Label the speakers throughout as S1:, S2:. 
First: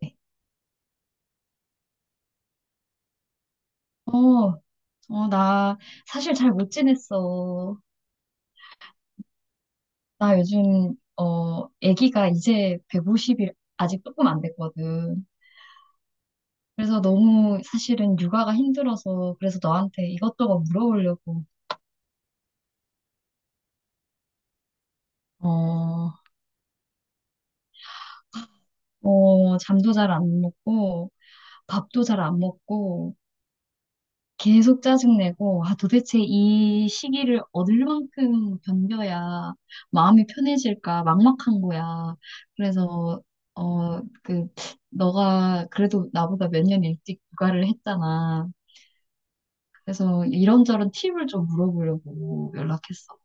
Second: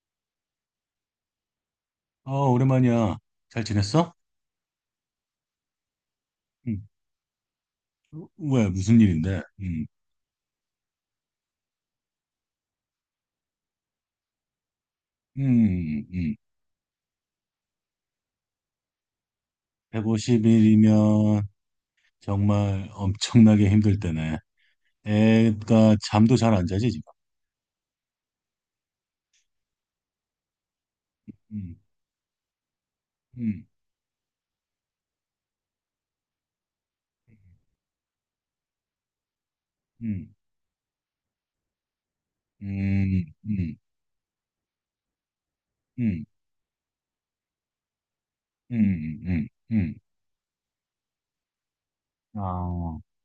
S1: 네.
S2: 아, 오랜만이야. 잘 지냈어?
S1: 어, 어, 나 사실 잘 못
S2: 응.
S1: 지냈어.
S2: 왜, 무슨 일인데? 응.
S1: 나 요즘, 아기가 이제 150일 아직 조금 안 됐거든.
S2: 음, 음.
S1: 그래서 너무 사실은 육아가 힘들어서 그래서 너한테 이것저것
S2: 150일이면
S1: 물어보려고.
S2: 정말 엄청나게 힘들 때네. 애가
S1: 어,
S2: 잠도 잘 안 자지, 지금.
S1: 어, 잠도 잘 안 먹고
S2: 음,
S1: 밥도 잘 안 먹고
S2: 음,
S1: 계속 짜증내고, 아, 도대체 이 시기를 얻을 만큼 견뎌야 마음이
S2: 음,
S1: 편해질까 막막한 거야. 그래서,
S2: 음, 음,
S1: 어, 그, 너가 그래도
S2: 음,
S1: 나보다 몇 년 일찍 육아를 했잖아.
S2: 음, 음, 음.
S1: 그래서 이런저런 팁을 좀 물어보려고
S2: 아,
S1: 연락했어.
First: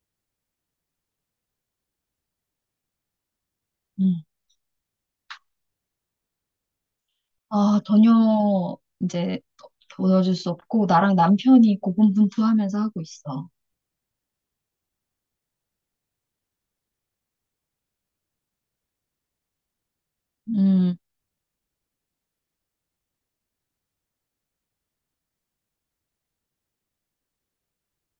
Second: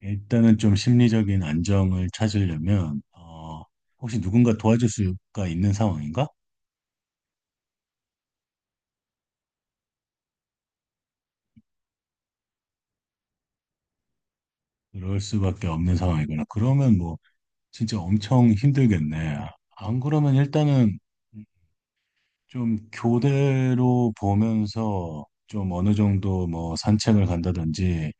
S2: 일단은 좀 심리적인 안정을 찾으려면, 혹시
S1: 음.
S2: 누군가 도와줄 수가 있는 상황인가?
S1: 아, 전혀 이제 도와줄 수 없고, 나랑 남편이 고군분투하면서 하고 있어.
S2: 그럴 수밖에 없는 상황이구나. 그러면 뭐, 진짜 엄청 힘들겠네. 안 그러면
S1: 음,
S2: 일단은 좀 교대로 보면서 좀 어느 정도 뭐 산책을 간다든지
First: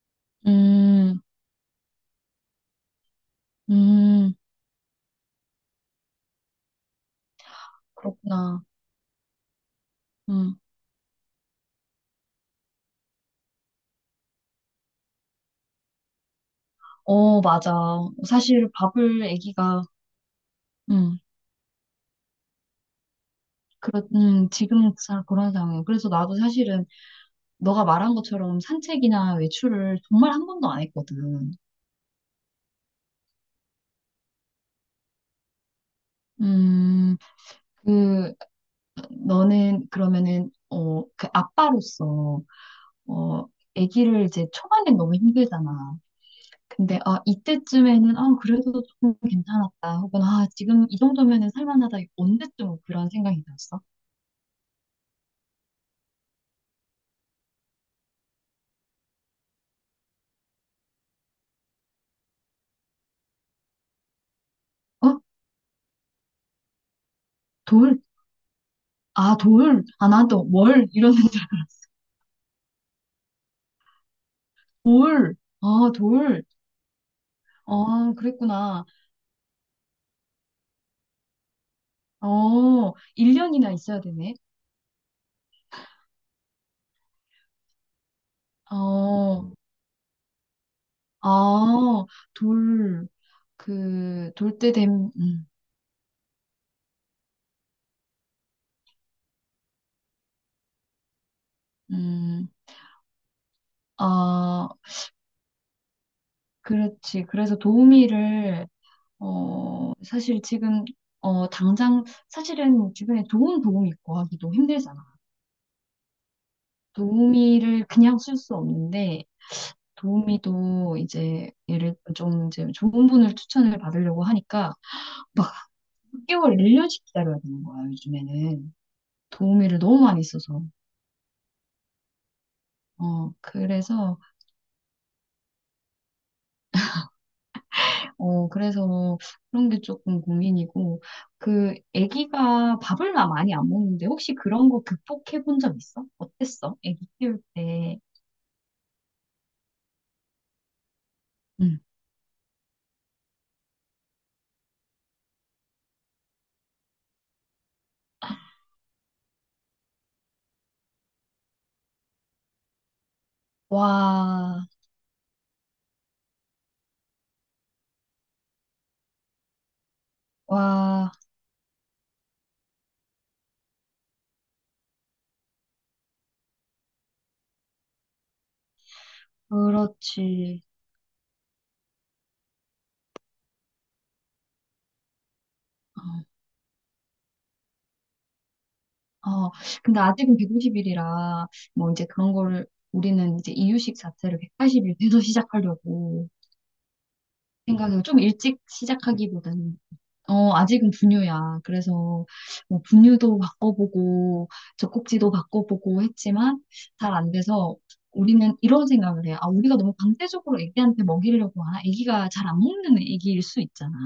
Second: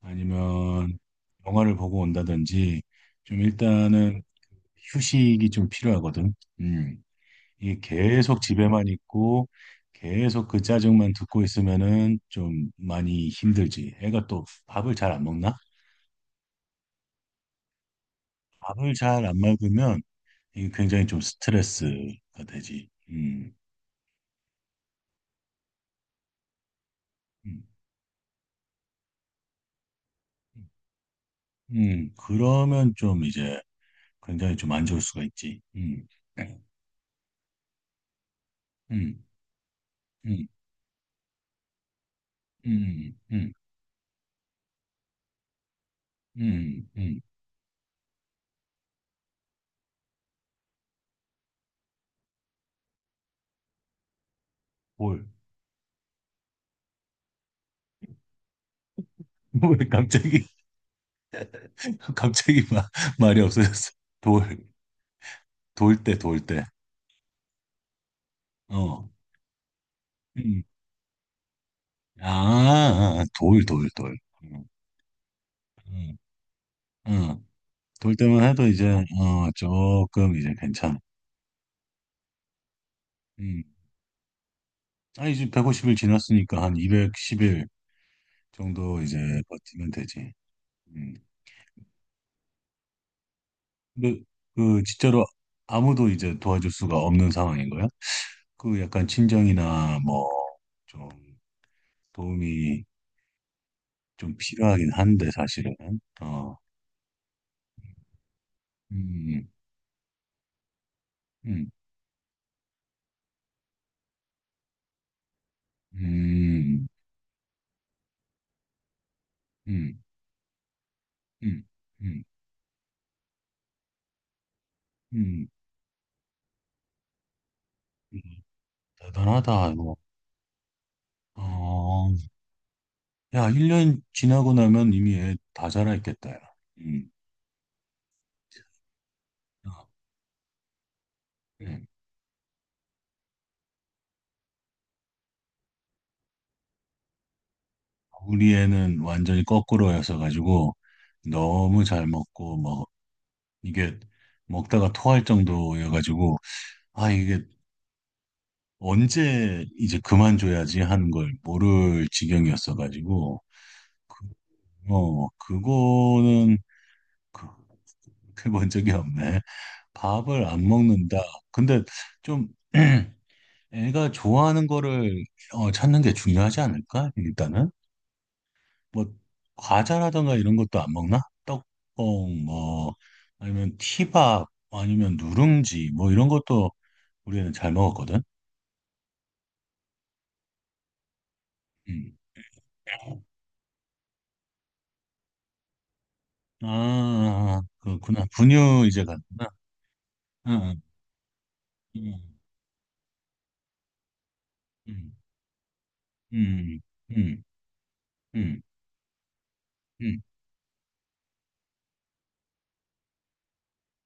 S2: 아니면
S1: 음,
S2: 영화를 보고 온다든지 좀 일단은
S1: 음,
S2: 휴식이 좀 필요하거든. 음. 이게 계속
S1: 그렇구나.
S2: 집에만 있고 계속 그 짜증만 듣고 있으면은 좀 많이 힘들지. 애가 또 밥을 잘 안 먹나?
S1: 어, 맞아. 사실
S2: 밥을
S1: 밥을
S2: 잘 안
S1: 아기가,
S2: 먹으면 이게 굉장히
S1: 음,
S2: 좀 스트레스가 되지. 음.
S1: 지금 잘 그런 상황이에요. 그래서 나도 사실은
S2: 음,
S1: 너가 말한 것처럼 산책이나 외출을 정말 한 번도 안 했거든.
S2: 그러면 좀 이제 굉장히 좀 안 좋을 수가 있지. 네.
S1: 음, 그,
S2: 음,
S1: 너는
S2: 음,
S1: 그러면은, 그 아빠로서,
S2: 음,
S1: 어,
S2: 음,
S1: 아기를 이제 초반엔 너무 힘들잖아.
S2: 음,
S1: 근데,
S2: 음,
S1: 아, 이때쯤에는, 아, 그래도 조금 괜찮았다. 혹은, 아, 지금 이 정도면은 살만하다. 언제쯤 뭐 그런 생각이 들었어?
S2: 돌. 왜 갑자기, 갑자기 마, 말이 없어졌어. 돌,
S1: 어?
S2: 돌 때, 돌 때.
S1: 돌,
S2: 어,
S1: 아, 돌? 아, 난 또
S2: 음,
S1: 월? 이러는 줄 알았어.
S2: 아, 아, 돌, 돌, 돌. 음,
S1: 돌. 아,
S2: 음,
S1: 돌.
S2: 음.
S1: 아,
S2: 돌 때만 해도
S1: 그랬구나.
S2: 이제, 조금 이제 괜찮아.
S1: 어,
S2: 음.
S1: 1년이나 있어야 되네.
S2: 아 이제 백 150일 지났으니까 한 210일 정도 이제
S1: 어,
S2: 버티면 되지. 음.
S1: 아, 돌.
S2: 근데
S1: 그, 돌 때
S2: 그
S1: 됨,
S2: 진짜로 아무도 이제 도와줄 수가 없는 상황인 거야? 그 약간 친정이나 뭐 좀
S1: 음,
S2: 도움이 좀
S1: 아,
S2: 필요하긴 한데 사실은 어,
S1: 그렇지. 그래서 도우미를,
S2: 음,
S1: 사실 지금,
S2: 음,
S1: 당장, 사실은 주변에 좋은 도우미 있고 하기도 힘들잖아.
S2: 음,
S1: 도우미를 그냥 쓸 수 없는데,
S2: 음,
S1: 도우미도 이제
S2: 음,
S1: 예를
S2: 음, 음,
S1: 좀 이제 좋은 분을 추천을 받으려고 하니까
S2: 음.
S1: 막 6개월, 1년씩 기다려야 되는 거야,
S2: 음.
S1: 요즘에는.
S2: 대단하다
S1: 도우미를
S2: 이거.
S1: 너무 많이 써서.
S2: 어,
S1: 어,
S2: 야, 1년
S1: 그래서,
S2: 지나고 나면 이미 애 다 자라있겠다. 야. 음,
S1: 그래서 그런
S2: 어,
S1: 게 조금 고민이고,
S2: 음.
S1: 아기가 밥을 나 많이 안 먹는데, 혹시 그런 거 극복해 본 적 있어? 어땠어? 아기 키울 때.
S2: 우리 애는 완전히 거꾸로여서 가지고
S1: 응.
S2: 너무 잘 먹고 뭐 이게 먹다가 토할 정도여가지고, 아, 이게 언제 이제 그만줘야지 하는 걸 모를 지경이었어가지고, 그,
S1: 와,
S2: 그거는 그- 그렇게 본 적이 없네. 밥을 안
S1: 와,
S2: 먹는다. 근데 좀 애가 좋아하는 거를 찾는 게 중요하지 않을까? 일단은. 뭐, 과자라든가 이런
S1: 그렇지.
S2: 것도 안 먹나? 뭐, 아니면 티밥, 아니면 누룽지, 뭐 이런
S1: 어.
S2: 것도 우리는 잘 먹었거든.
S1: 어, 근데 아직은 150일이라, 뭐 이제
S2: 음.
S1: 그런 거를 우리는 이제 이유식 자체를 180일 돼서 시작하려고
S2: 아, 아,
S1: 생각해요. 좀
S2: 그렇구나.
S1: 일찍
S2: 분유 이제 갔구나.
S1: 시작하기보다는. 어,
S2: 응,
S1: 아직은 분유야.
S2: 응,
S1: 그래서 뭐 분유도 바꿔보고,
S2: 응,
S1: 젖꼭지도 바꿔보고 했지만
S2: 응,
S1: 잘 안
S2: 응,
S1: 돼서 우리는
S2: 응,
S1: 이런 생각을 해요. 아, 우리가 너무
S2: 응,
S1: 강제적으로 애기한테 먹이려고 하나? 애기가 잘 안 먹는 애기일 수 있잖아.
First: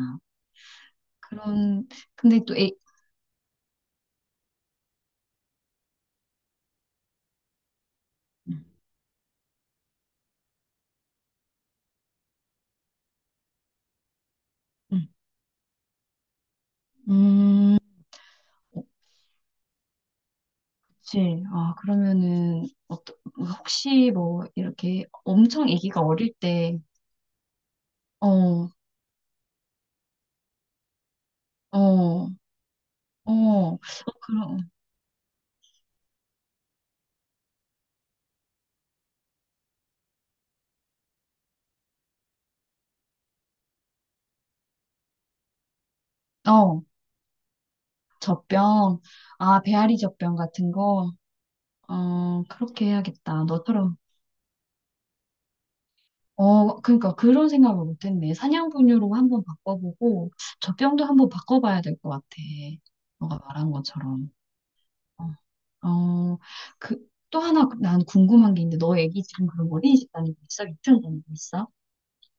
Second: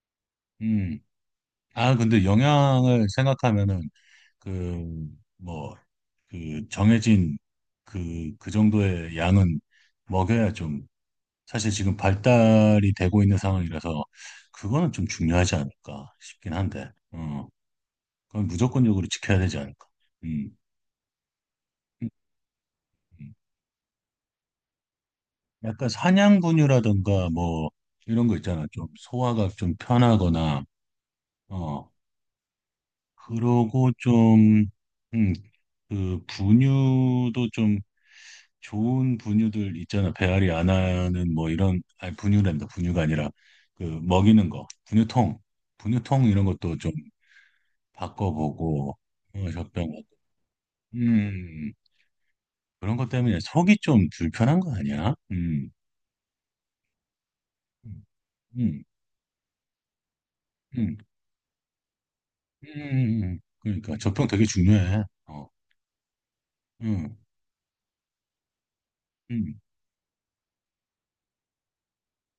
S2: 응.
S1: 그런,
S2: 아, 근데
S1: 근데 또
S2: 영양을 생각하면은 그 뭐 그 정해진 그
S1: 음,
S2: 정도의 양은 먹여야 좀 사실 지금 발달이 되고 있는 상황이라서 그거는 좀 중요하지 않을까 싶긴 한데,
S1: 음.
S2: 그건 무조건적으로 지켜야 되지 않을까. 음,
S1: 그치. 아,
S2: 음,
S1: 그러면은, 어떠,
S2: 음.
S1: 혹시 뭐, 이렇게 엄청
S2: 약간
S1: 아기가 어릴 때,
S2: 사냥분유라든가 뭐 이런 거 있잖아.
S1: 어,
S2: 좀 소화가 좀 편하거나
S1: 어,
S2: 어
S1: 어, 어,
S2: 그러고 좀
S1: 그럼,
S2: 음, 그 분유도 좀 좋은 분유들 있잖아. 배앓이 안 하는 뭐 이런 아니 분유란다. 분유가 아니라 그 먹이는 거 분유통 이런 것도
S1: 어,
S2: 좀 바꿔보고
S1: 젖병,
S2: 어,
S1: 아,
S2: 젖병
S1: 배앓이 젖병 같은 거,
S2: 음
S1: 어, 그렇게
S2: 그런 것 때문에
S1: 해야겠다.
S2: 속이
S1: 너처럼.
S2: 좀 불편한 거 아니야?
S1: 어, 그러니까 그런 생각을
S2: 음,
S1: 못했네.
S2: 음.
S1: 사냥분유로 한번 바꿔보고,
S2: 음.
S1: 젖병도 한번 바꿔봐야 될 것 같아. 너가 말한
S2: 그러니까 적평
S1: 것처럼.
S2: 되게 중요해. 어,
S1: 어, 어, 그,
S2: 음,
S1: 또 하나 난 궁금한 게 있는데, 너 애기 지금
S2: 음.
S1: 그럼 어린이집 다니고 있어? 유치원 다니고 있어?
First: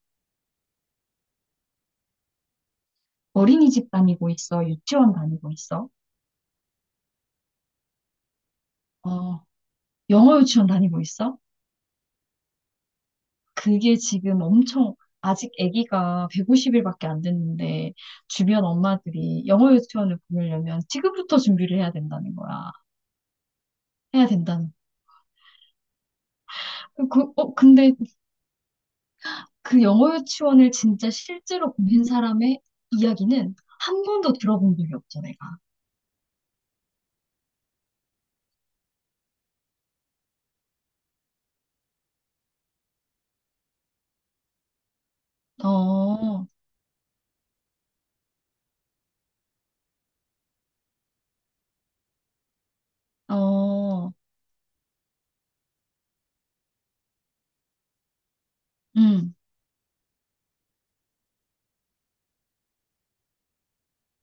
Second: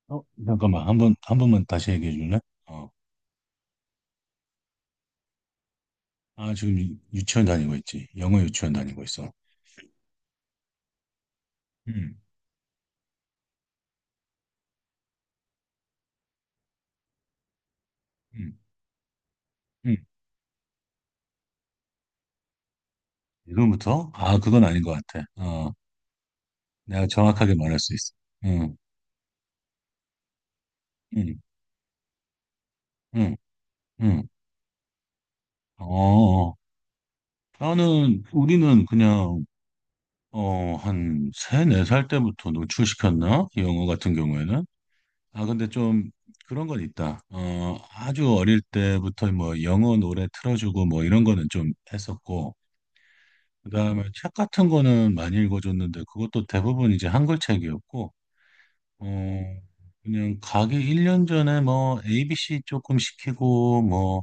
S2: 어, 잠깐만, 한 번만 다시 얘기해 줄래? 어,
S1: 어린이집 다니고 있어? 유치원 다니고 있어?
S2: 아, 지금 유치원 다니고 있지. 영어 유치원 다니고 있어.
S1: 어, 영어 유치원 다니고 있어?
S2: 음,
S1: 그게 지금 엄청, 아직 아기가 150일밖에 안 됐는데,
S2: 음,
S1: 주변 엄마들이 영어
S2: 음.
S1: 유치원을 보내려면 지금부터 준비를 해야 된다는 거야.
S2: 지금부터?
S1: 해야
S2: 아, 그건
S1: 된다는
S2: 아닌 것 같아. 어, 내가
S1: 거야.
S2: 정확하게 말할
S1: 근데
S2: 수 있어. 응,
S1: 그 영어 유치원을 진짜
S2: 응,
S1: 실제로 보낸 사람의
S2: 응,
S1: 이야기는 한
S2: 응.
S1: 번도 들어본 적이 없어, 내가.
S2: 어, 어. 우리는 그냥, 한 세 네 살 때부터 노출시켰나? 영어 같은 경우에는? 아, 근데 좀
S1: 어,
S2: 그런 건 있다. 어, 아주 어릴 때부터 뭐 영어 노래 틀어주고 뭐 이런 거는 좀 했었고,
S1: 응.
S2: 그다음에
S1: 어,
S2: 책 같은 거는 많이 읽어줬는데 그것도 대부분 이제 한글 책이었고, 어,
S1: 음,
S2: 그냥 가기 1년 전에 뭐 ABC 조금 시키고 뭐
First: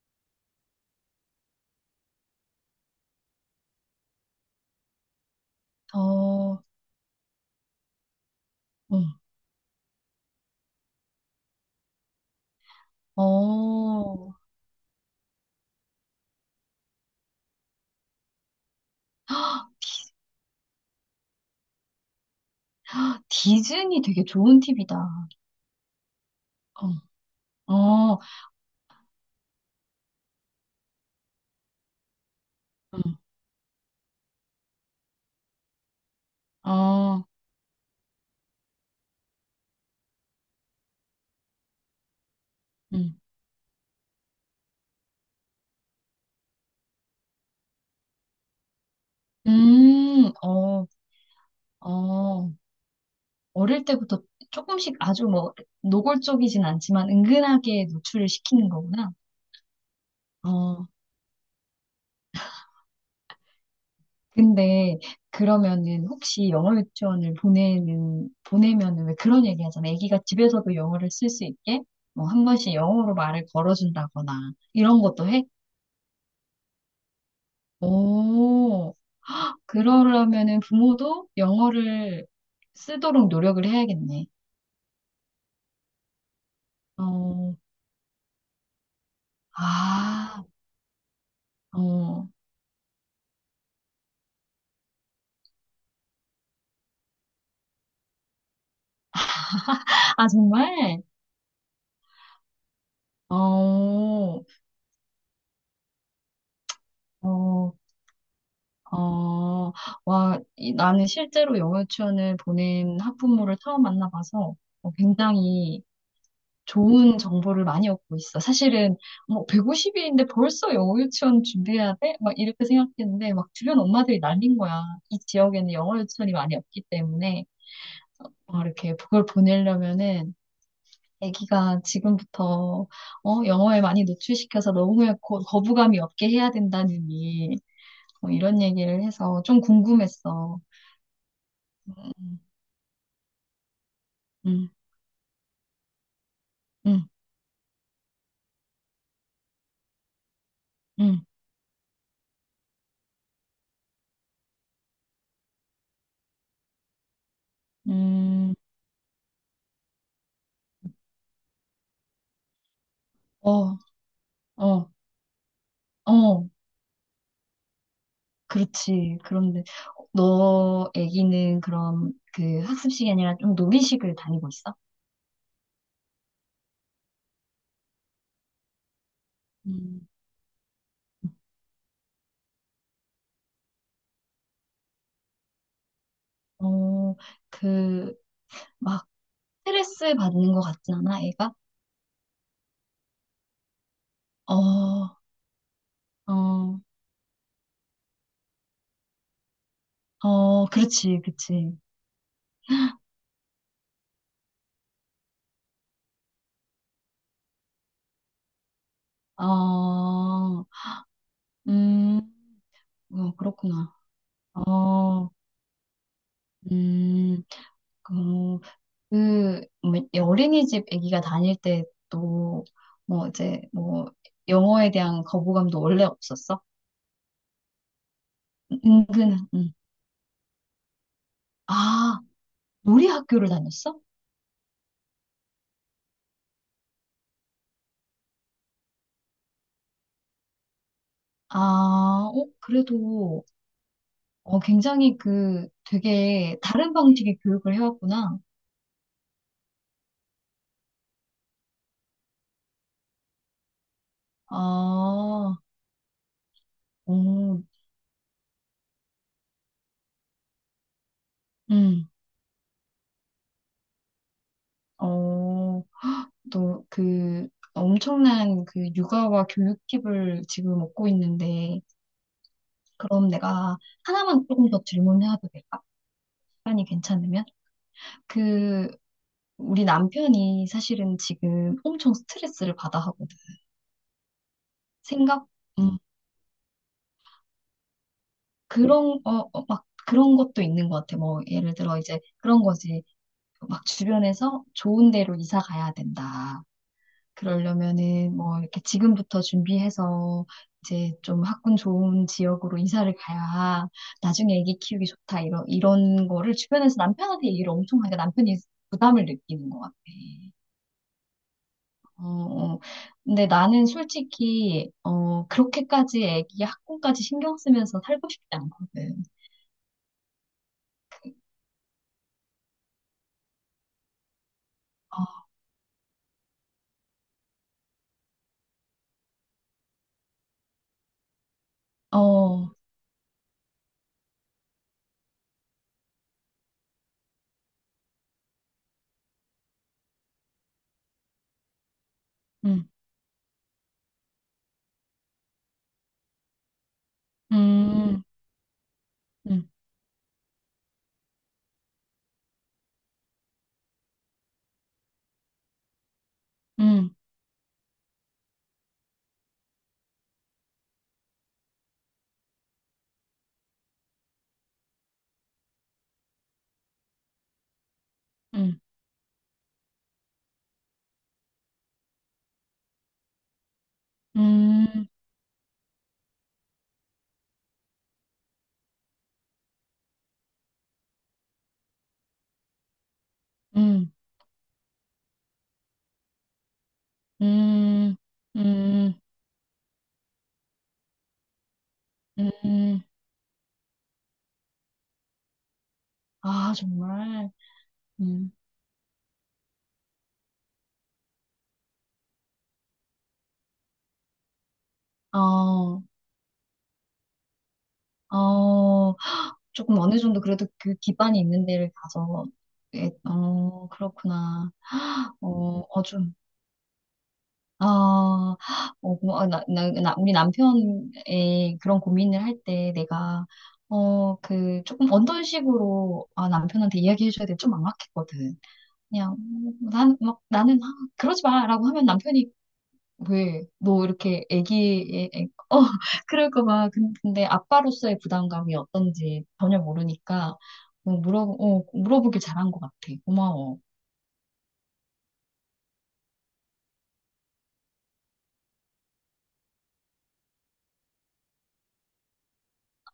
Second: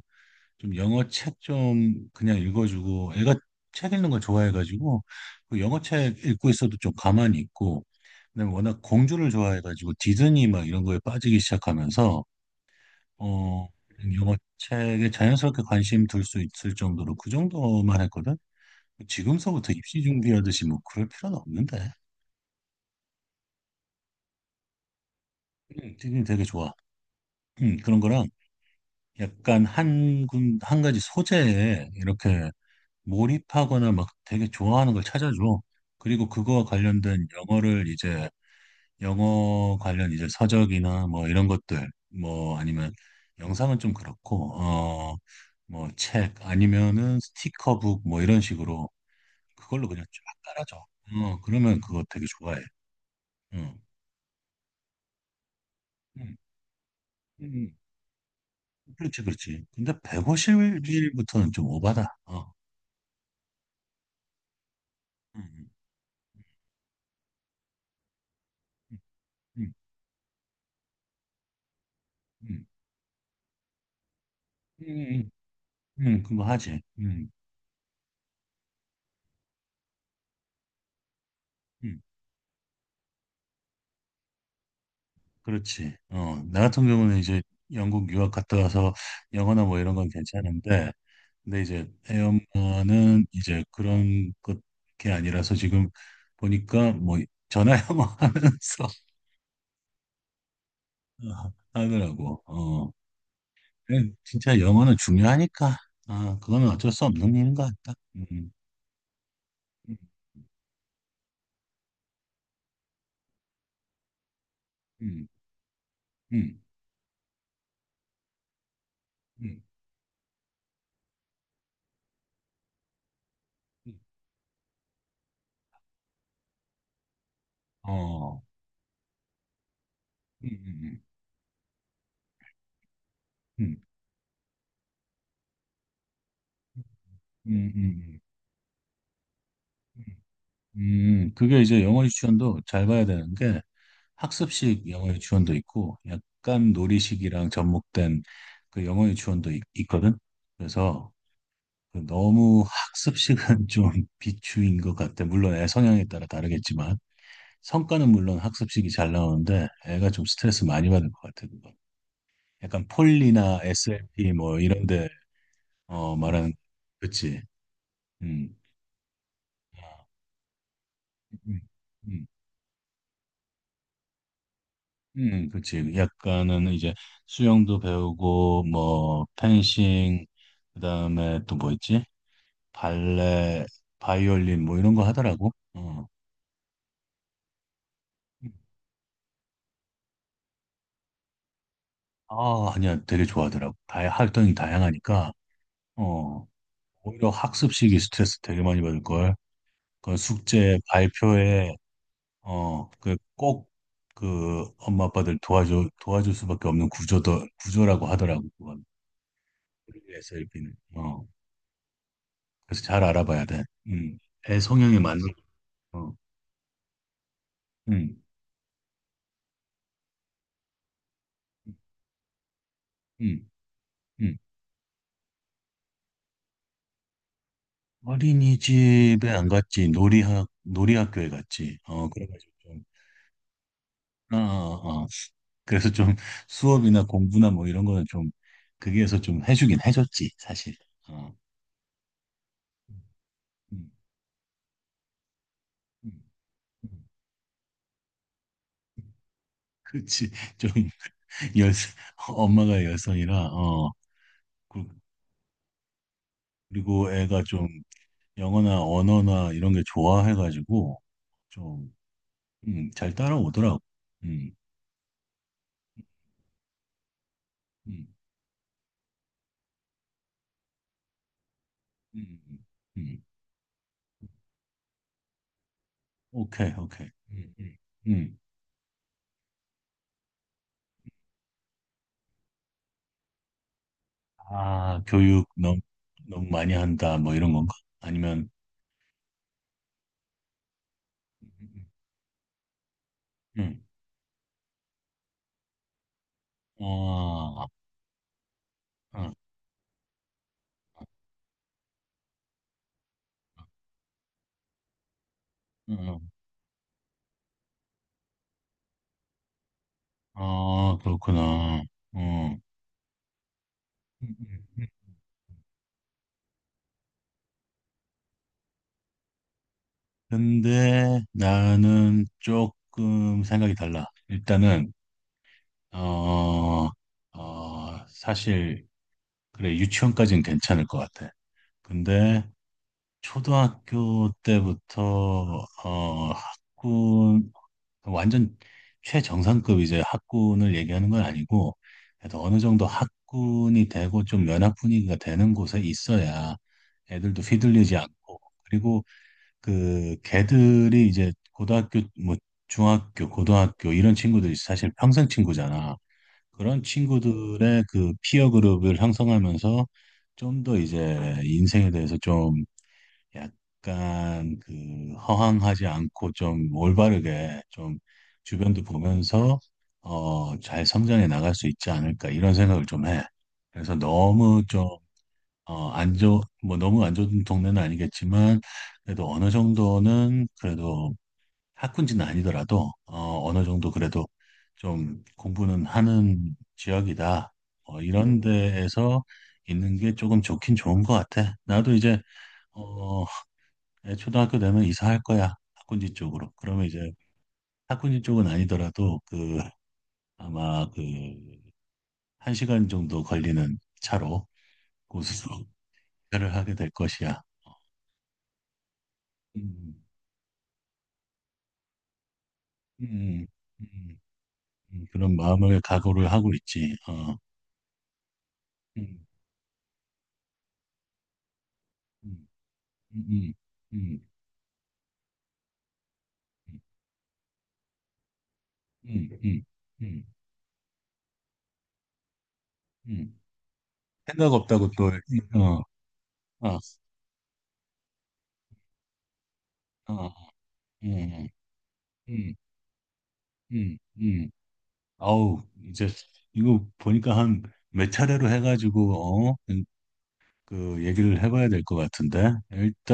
S2: 좀 영어 책 좀 그냥 읽어주고 애가 책 읽는 거 좋아해가지고 그 영어 책 읽고
S1: 어,
S2: 있어도 좀 가만히 있고, 그다음에 워낙
S1: 음,
S2: 공주를 좋아해가지고 디즈니 막 이런 거에 빠지기 시작하면서 어,
S1: 어.
S2: 영어책에 자연스럽게 관심 둘 수 있을 정도로 그 정도만 했거든? 지금서부터 입시 준비하듯이 뭐 그럴 필요는 없는데.
S1: 디즈니 되게 좋은 팁이다.
S2: 되게 되게 좋아.
S1: 어,
S2: 그런
S1: 어,
S2: 거랑 약간 한 가지 소재에 이렇게
S1: 음,
S2: 몰입하거나 막 되게 좋아하는 걸 찾아줘. 그리고 그거와
S1: 어,
S2: 관련된 영어를 이제 영어 관련 이제 서적이나 뭐 이런 것들 뭐 아니면
S1: 음,
S2: 영상은 좀 그렇고 어, 뭐 책 아니면은 스티커북 뭐 이런 식으로 그걸로 그냥 쫙 깔아줘.
S1: 어,
S2: 어, 그러면 그거 되게
S1: 어.
S2: 좋아해. 어.
S1: 어릴 때부터 조금씩 아주 뭐
S2: 음,
S1: 노골적이진 않지만
S2: 음,
S1: 은근하게 노출을 시키는 거구나.
S2: 그렇지, 그렇지. 근데
S1: 어,
S2: 150일부터는 좀 오바다. 어.
S1: 근데
S2: 음,
S1: 그러면은 혹시 영어 유치원을 보내는,
S2: 음,
S1: 보내면은 왜 그런 얘기
S2: 음,
S1: 하잖아. 애기가 집에서도 영어를 쓸 수 있게 뭐 한 번씩 영어로 말을 걸어준다거나 이런 것도
S2: 음,
S1: 해?
S2: 음, 그거 하지.
S1: 오. 그러려면은 부모도
S2: 음,
S1: 영어를 쓰도록 노력을 해야겠네.
S2: 그렇지. 어, 나 같은 경우는 이제
S1: 어,
S2: 영국 유학 갔다 와서 영어나 뭐 이런 건
S1: 아,
S2: 괜찮은데, 근데 이제 애
S1: 어,
S2: 엄마는 이제 그런 것 게 아니라서 지금 보니까 뭐 전화 영어 하면서
S1: 아, 정말?
S2: 하느라고. 어.
S1: 어,
S2: 그래, 진짜 영어는 중요하니까. 아, 그거는 어쩔 수 없는 일인 것
S1: 어,
S2: 같다.
S1: 어,
S2: 음,
S1: 와, 나는 실제로 영어 유치원을 보낸 학부모를 처음 만나봐서
S2: 음,
S1: 굉장히
S2: 음,
S1: 좋은 정보를 많이 얻고 있어. 사실은 뭐
S2: 음,
S1: 150일인데 벌써 영어 유치원 준비해야 돼? 막 이렇게 생각했는데 막 주변
S2: 음.
S1: 엄마들이 난린 거야. 이 지역에는 영어 유치원이 많이 없기 때문에.
S2: 어,
S1: 어, 이렇게 그걸 보내려면은
S2: 음, 음,
S1: 아기가 지금부터
S2: 음,
S1: 영어에 많이 노출시켜서 너무 거부감이 없게 해야
S2: 음,
S1: 된다느니
S2: 음, 음.
S1: 뭐 이런 얘기를 해서 좀
S2: 음,
S1: 궁금했어.
S2: 그게 이제 영어
S1: 음,
S2: 유치원도 잘 봐야 되는 게
S1: 음,
S2: 학습식 영어 유치원도 있고 약간
S1: 음,
S2: 놀이식이랑 접목된 그 영어 유치원도 있거든. 그래서
S1: 음,
S2: 그 너무 학습식은 좀 비추인 것 같아. 물론 애 성향에 따라 다르겠지만. 성과는 물론
S1: 음,
S2: 학습식이 잘 나오는데 애가 좀 스트레스 많이 받을 것 같아 그거. 약간 폴리나
S1: 어,
S2: SLP 뭐
S1: 어,
S2: 이런데 어
S1: 어,
S2: 말하는 그치. 음.
S1: 그렇지. 그런데
S2: 아,
S1: 너
S2: 음.
S1: 아기는 그럼
S2: 음.
S1: 그 학습 이 아니라 좀 놀이식을 다니고 있어?
S2: 그치. 약간은 이제 수영도 배우고 뭐
S1: 음.
S2: 펜싱 그다음에 또 뭐 있지? 발레, 바이올린 뭐 이런 거 하더라고. 어.
S1: 어, 그, 막, 스트레스 받는 것 같진 않아, 애가?
S2: 아, 아니야. 되게 좋아하더라고. 다 활동이
S1: 어,
S2: 다양하니까 어.
S1: 어,
S2: 오히려 학습식이 스트레스 되게 많이 받을 걸. 그
S1: 어,
S2: 숙제
S1: 그렇지, 그치.
S2: 발표에 어 그 꼭 그 엄마 아빠들 도와줘 도와줄 수밖에 없는 구조도 구조라고 하더라고 그건
S1: 어,
S2: SLP는 어
S1: 음,
S2: 그래서 잘
S1: 어,
S2: 알아봐야 돼.
S1: 그렇구나.
S2: 음. 애 성향에 맞는
S1: 어,
S2: 거. 어.
S1: 음,
S2: 음.
S1: 그, 뭐, 이 어린이집 아기가 다닐 때 또, 뭐,
S2: 음.
S1: 이제, 뭐,
S2: 음.
S1: 영어에 대한 거부감도 원래 없었어?
S2: 어린이집에 안
S1: 응.
S2: 갔지 놀이학교에 갔지. 어
S1: 아,
S2: 그래가지고 좀
S1: 놀이 학교를 다녔어?
S2: 어, 어, 어. 그래서 좀 수업이나 공부나 뭐 이런 거는 좀 거기에서 좀 해주긴 해줬지 사실. 어.
S1: 아,
S2: 음,
S1: 그래도,
S2: 음,
S1: 굉장히
S2: 음.
S1: 되게 다른
S2: 음.
S1: 방식의 교육을 해왔구나.
S2: 그렇지. 좀 여, 엄마가 여성이라 어 그-
S1: 아,
S2: 그리고 애가
S1: 오,
S2: 좀 영어나 언어나 이런 게 좋아해가지고 좀
S1: 음,
S2: 잘 따라오더라고. 음,
S1: 어, 또 그
S2: 음,
S1: 엄청난 그 육아와 교육 팁을 지금 얻고 있는데,
S2: 음, 음. 음.
S1: 그럼 내가 하나만 조금 더 질문해도 될까?
S2: 오케이,
S1: 시간이
S2: 오케이.
S1: 괜찮으면?
S2: 음.
S1: 그, 우리 남편이 사실은 지금 엄청 스트레스를 받아 하거든.
S2: 아,
S1: 생각,
S2: 교육 너무
S1: 음,
S2: 너무 많이 한다 뭐 이런 건가? 아니면
S1: 그런, 어, 어, 막 그런 것도 있는 것 같아. 뭐, 예를
S2: 음,
S1: 들어 이제 그런 거지.
S2: 음.
S1: 막 주변에서 좋은 데로 이사 가야 된다.
S2: 아,
S1: 그러려면은 뭐 이렇게
S2: 아,
S1: 지금부터 준비해서 이제 좀 학군 좋은 지역으로 이사를 가야 나중에 아기 키우기 좋다 이런
S2: 아,
S1: 이런 거를 주변에서 남편한테 얘기를 엄청 하니까 남편이 부담을 느끼는 것 같아.
S2: 아, 그렇구나. 어.
S1: 어, 어. 근데 나는
S2: 음, 음.
S1: 솔직히 그렇게까지 아기 학군까지 신경 쓰면서 살고 싶지 않거든.
S2: 근데 나는 조금 생각이 달라. 일단은 어, 어, 사실 그래 유치원까지는 괜찮을 것 같아.
S1: 어,
S2: 근데
S1: 어,
S2: 초등학교 때부터 어, 학군 완전 최정상급 이제 학군을 얘기하는 건 아니고 그래도 어느 정도
S1: 음,
S2: 학군이 되고 좀 연합 분위기가 되는 곳에 있어야 애들도 휘둘리지
S1: 음,
S2: 않고 그리고
S1: 음,
S2: 그 걔들이 이제 고등학교 뭐 중학교 고등학교 이런 친구들이 사실 평생 친구잖아. 그런
S1: 음,
S2: 친구들의 그 피어 그룹을 형성하면서 좀 더 이제 인생에 대해서 좀 약간 그 허황하지 않고 좀 올바르게 좀
S1: 음,
S2: 주변도 보면서 어 잘 성장해 나갈 수 있지 않을까 이런 생각을 좀 해. 그래서 너무 좀
S1: 음,
S2: 어, 안 좋, 뭐 너무 안 좋은 동네는 아니겠지만, 그래도 어느 정도는 그래도 학군지는 아니더라도, 어, 어느 정도
S1: 음,
S2: 그래도 좀 공부는 하는 지역이다. 어,
S1: 음,
S2: 이런
S1: 음,
S2: 데에서 있는 게 조금 좋긴 좋은 것 같아. 나도 이제,
S1: 음.
S2: 어, 애 초등학교 되면 이사할 거야. 학군지 쪽으로.
S1: 아,
S2: 그러면 이제
S1: 정말.
S2: 학군지 쪽은
S1: 음.
S2: 아니더라도 그, 아마 그, 한 시간 정도 걸리는 차로 고속도로를
S1: 어,
S2: 하게 될 것이야.
S1: 어,
S2: 음.
S1: 조금 어느 정도 그래도 그 기반이 있는 데를 가서, 예,
S2: 음, 음,
S1: 어,
S2: 음,
S1: 그렇구나.
S2: 그런
S1: 어,
S2: 마음을
S1: 어,
S2: 각오를
S1: 좀,
S2: 하고 있지. 어.
S1: 아, 어,
S2: 음,
S1: 고마워. 나, 우리 남편의 그런 고민을
S2: 음,
S1: 할 때 내가,
S2: 음, 음,
S1: 조금 어떤 식으로, 아, 남편한테 이야기해줘야 돼. 좀 막막했거든.
S2: 음,
S1: 그냥,
S2: 음, 음, 음, 음.
S1: 막, 나는, 아, 그러지 마. 라고 하면 남편이
S2: 음.
S1: 왜, 너 이렇게
S2: 생각 없다고 또,
S1: 애기의,
S2: 어,
S1: 그럴까
S2: 어,
S1: 봐. 근데 아빠로서의 부담감이 어떤지 전혀
S2: 어, 어,
S1: 모르니까,
S2: 음,
S1: 물어보길
S2: 음,
S1: 잘한 것 같아. 고마워.
S2: 음, 음. 아우, 이제 이거 보니까 한 몇 차례로 해가지고, 어, 그 얘기를 해봐야 될 것 같은데.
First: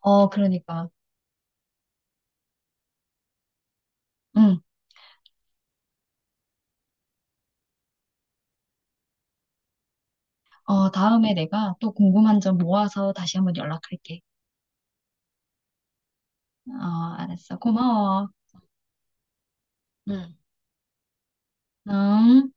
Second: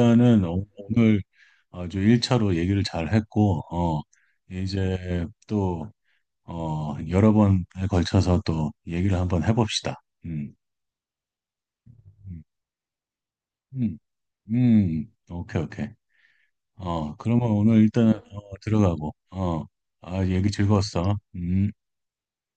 S1: 어, 그러니까,
S2: 오늘 아주 1차로 얘기를 잘 했고, 어,
S1: 응.
S2: 이제 또 어, 여러 번에 걸쳐서 또 얘기를 한번 해봅시다.
S1: 어, 다음에 내가 또 궁금한
S2: 음,
S1: 점 모아서 다시 한번
S2: 음,
S1: 연락할게.
S2: 오케이, 오케이.
S1: 어,
S2: 어, 그러면
S1: 알았어.
S2: 오늘 일단
S1: 고마워.
S2: 어, 들어가고, 어, 아,
S1: 응.
S2: 얘기 즐거웠어. 음.
S1: 음.